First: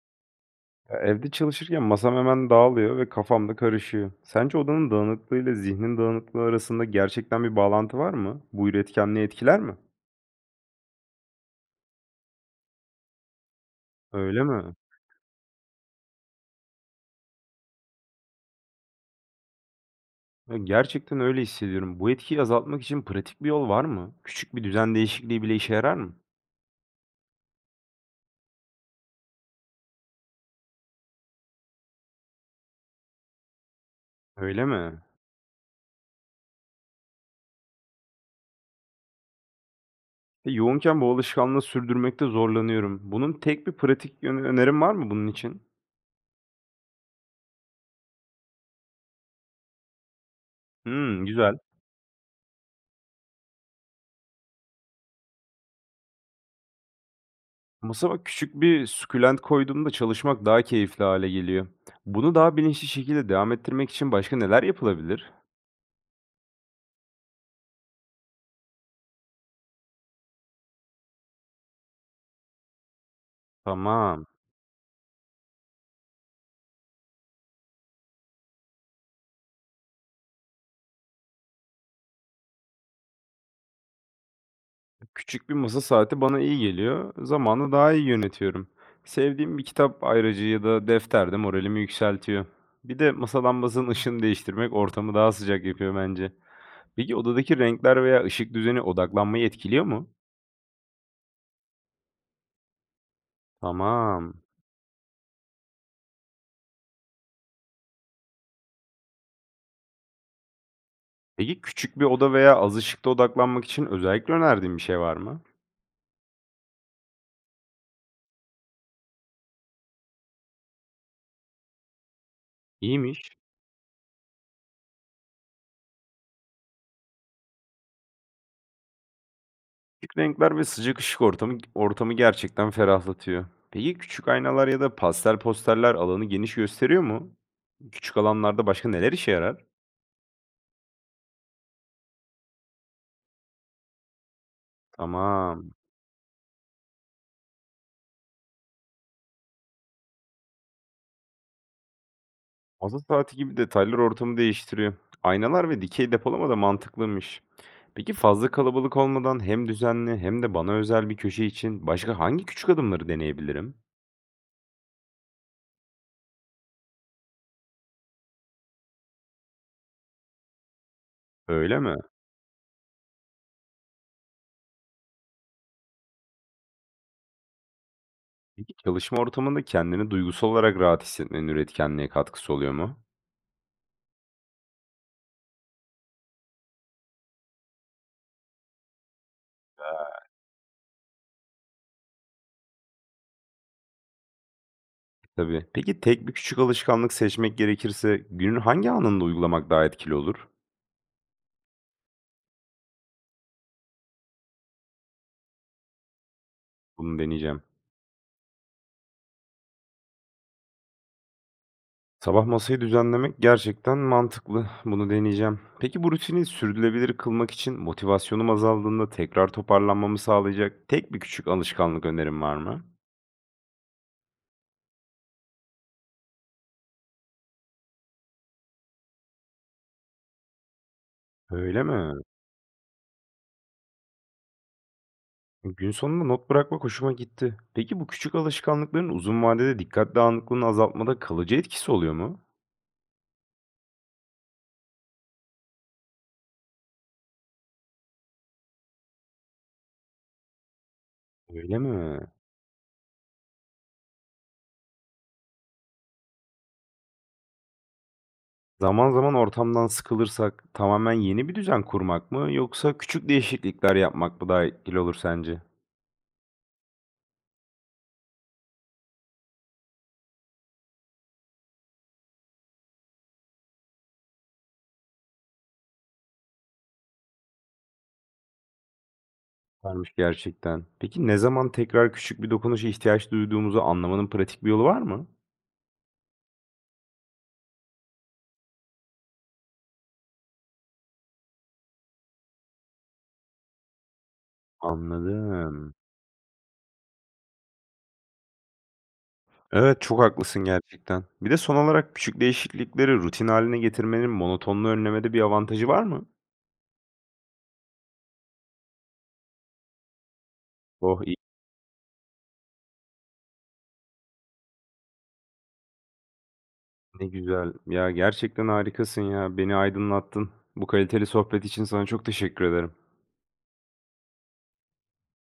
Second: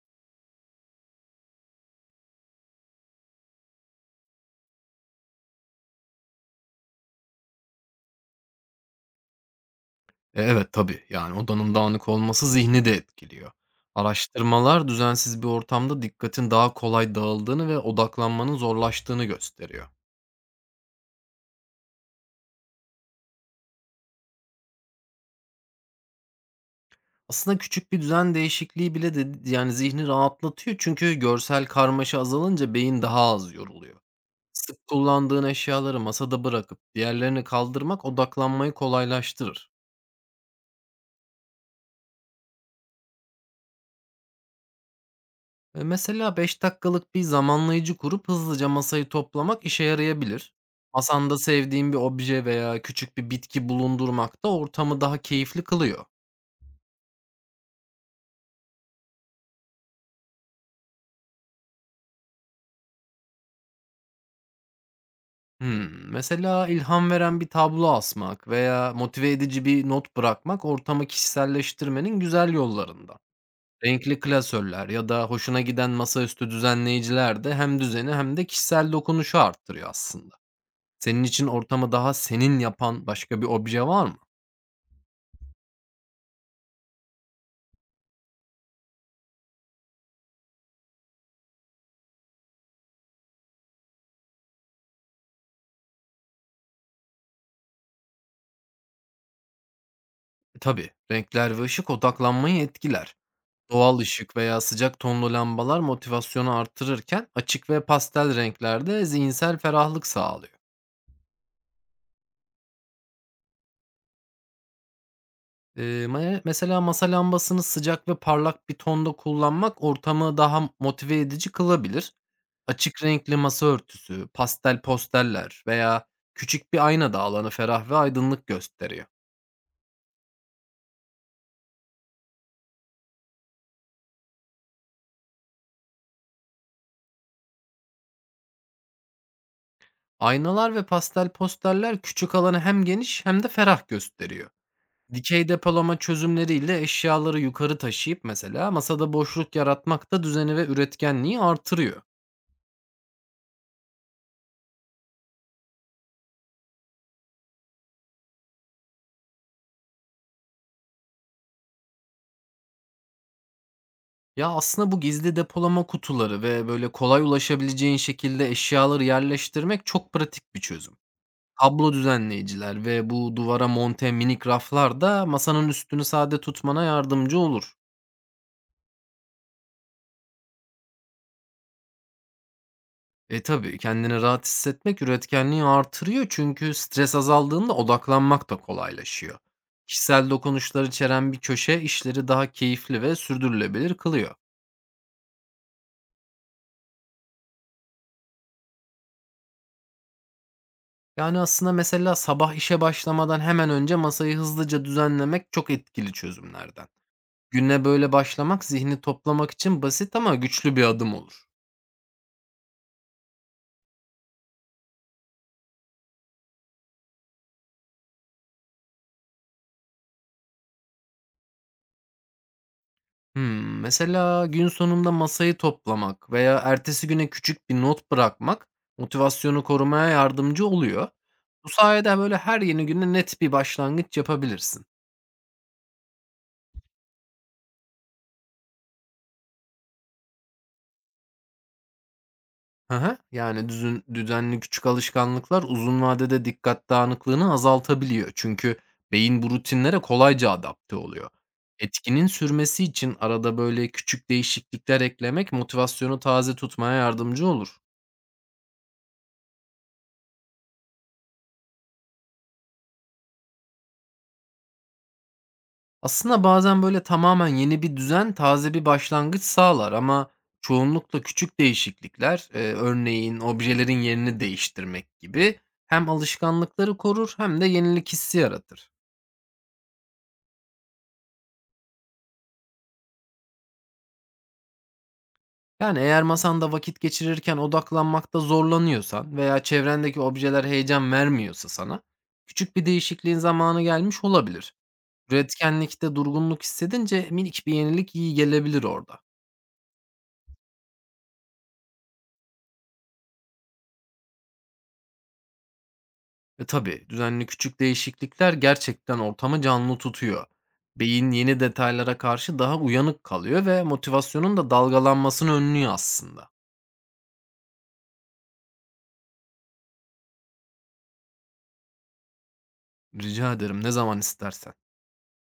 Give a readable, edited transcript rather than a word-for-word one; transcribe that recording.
Ya, evde çalışırken masam hemen dağılıyor ve kafam da karışıyor. Sence odanın dağınıklığıyla zihnin dağınıklığı arasında gerçekten bir bağlantı var mı? Bu üretkenliği etkiler mi? Evet, tabii. Yani odanın dağınık olması zihni de etkiliyor. Öyle mi? Araştırmalar düzensiz bir ortamda dikkatin daha kolay dağıldığını ve odaklanmanın zorlaştığını gösteriyor. Ya, gerçekten öyle hissediyorum. Bu etkiyi azaltmak için pratik bir yol var mı? Küçük bir düzen değişikliği bile işe yarar mı? Aslında küçük bir düzen değişikliği bile de yani zihni rahatlatıyor çünkü görsel karmaşa azalınca beyin daha az yoruluyor. Öyle Sık mi? kullandığın eşyaları masada bırakıp diğerlerini kaldırmak odaklanmayı kolaylaştırır. Yoğunken bu alışkanlığı sürdürmekte zorlanıyorum. Bunun tek bir pratik yönü önerin var mı bunun için? Mesela 5 dakikalık bir zamanlayıcı kurup hızlıca masayı toplamak işe yarayabilir. Hmm, Masanda güzel. sevdiğin bir obje veya küçük bir bitki bulundurmak da ortamı daha keyifli kılıyor. Masama küçük bir sukulent koyduğumda çalışmak daha keyifli hale geliyor. Bunu daha bilinçli şekilde devam ettirmek için başka neler yapılabilir? Mesela ilham veren bir tablo asmak veya motive edici bir not bırakmak ortamı kişiselleştirmenin güzel yollarında. Renkli Tamam. klasörler ya da hoşuna giden masaüstü düzenleyiciler de hem düzeni hem de kişisel dokunuşu arttırıyor aslında. Senin için ortamı daha senin yapan başka bir obje var mı? Küçük bir masa saati bana iyi geliyor. Zamanı daha iyi yönetiyorum. Sevdiğim bir kitap ayracı ya da defter de moralimi yükseltiyor. Bir de masa lambasının ışığını değiştirmek ortamı daha sıcak yapıyor bence. Peki odadaki renkler veya ışık düzeni odaklanmayı etkiliyor mu? Tabii, renkler ve ışık odaklanmayı etkiler. Doğal Tamam. ışık veya sıcak tonlu lambalar motivasyonu artırırken açık ve pastel renklerde zihinsel ferahlık sağlıyor. Peki küçük bir oda veya az ışıkta odaklanmak için özellikle önerdiğin bir şey var mı? E, mesela masa lambasını sıcak ve parlak bir tonda kullanmak ortamı daha motive edici kılabilir. Açık İyiymiş. renkli masa örtüsü, pastel posteller veya küçük bir ayna da alanı ferah ve aydınlık gösteriyor. Küçük renkler ve sıcak ışık ortamı gerçekten ferahlatıyor. Peki küçük aynalar ya da pastel posterler alanı geniş gösteriyor mu? Küçük alanlarda başka neler işe yarar? Aynalar ve pastel posterler küçük alanı hem geniş hem de ferah gösteriyor. Dikey Tamam. depolama çözümleriyle eşyaları yukarı taşıyıp mesela masada boşluk yaratmak da düzeni ve üretkenliği artırıyor. Masa saati gibi detaylar ortamı değiştiriyor. Aynalar ve dikey depolama da mantıklıymış. Peki fazla kalabalık olmadan hem düzenli hem de bana özel bir köşe için başka hangi küçük adımları deneyebilirim? Ya aslında bu gizli depolama kutuları ve böyle kolay ulaşabileceğin şekilde eşyaları yerleştirmek çok pratik bir çözüm. Öyle Kablo mi? düzenleyiciler ve bu duvara monte minik raflar da masanın üstünü sade tutmana yardımcı olur. Peki çalışma ortamında kendini duygusal olarak rahat hissetmenin üretkenliğe katkısı oluyor mu? Tabii, kendini rahat hissetmek üretkenliği artırıyor çünkü stres azaldığında odaklanmak da kolaylaşıyor. Kişisel dokunuşlar içeren bir köşe işleri daha keyifli ve sürdürülebilir kılıyor. Tabii. Peki tek bir küçük alışkanlık seçmek gerekirse günün hangi anında uygulamak daha etkili olur? Yani aslında mesela sabah işe başlamadan hemen önce masayı hızlıca düzenlemek çok etkili çözümlerden. Bunu deneyeceğim. Güne böyle başlamak zihni toplamak için basit ama güçlü bir adım olur. Sabah masayı düzenlemek gerçekten mantıklı. Bunu deneyeceğim. Peki bu rutini sürdürülebilir kılmak için motivasyonum azaldığında tekrar toparlanmamı sağlayacak tek bir küçük alışkanlık önerim var mı? Mesela gün sonunda masayı toplamak veya ertesi güne küçük bir not bırakmak motivasyonu korumaya yardımcı oluyor. Bu Öyle mi? sayede böyle her yeni güne net bir başlangıç yapabilirsin. Gün sonunda not bırakmak hoşuma gitti. Peki bu küçük alışkanlıkların uzun vadede dikkat dağınıklığını azaltmada kalıcı etkisi oluyor mu? Hı Yani düzenli küçük alışkanlıklar uzun vadede dikkat dağınıklığını azaltabiliyor. Çünkü beyin bu rutinlere kolayca adapte oluyor. Öyle mi? Etkinin sürmesi için arada böyle küçük değişiklikler eklemek motivasyonu taze tutmaya yardımcı olur. Zaman zaman ortamdan sıkılırsak tamamen yeni bir düzen kurmak mı yoksa küçük değişiklikler yapmak mı daha etkili olur sence? Aslında bazen böyle tamamen yeni bir düzen taze bir başlangıç sağlar ama çoğunlukla küçük değişiklikler, örneğin objelerin yerini değiştirmek gibi hem alışkanlıkları korur hem de yenilik hissi yaratır. Varmış gerçekten. Peki ne zaman tekrar küçük bir dokunuşa ihtiyaç duyduğumuzu anlamanın pratik bir yolu var mı? Yani eğer masanda vakit geçirirken odaklanmakta zorlanıyorsan veya çevrendeki objeler heyecan vermiyorsa sana, küçük bir değişikliğin zamanı gelmiş olabilir. Anladım. Üretkenlikte durgunluk hissedince minik bir yenilik iyi gelebilir orada. Evet çok haklısın gerçekten. Bir de son olarak küçük değişiklikleri rutin haline getirmenin monotonluğu önlemede bir avantajı var mı? Tabii, düzenli küçük değişiklikler gerçekten ortamı canlı tutuyor. Oh Beyin iyi, yeni detaylara karşı daha uyanık kalıyor ve motivasyonun da dalgalanmasını önlüyor aslında. ne güzel. Ya gerçekten harikasın ya. Beni aydınlattın. Bu kaliteli sohbet için sana çok teşekkür ederim. Rica ederim, ne zaman istersen.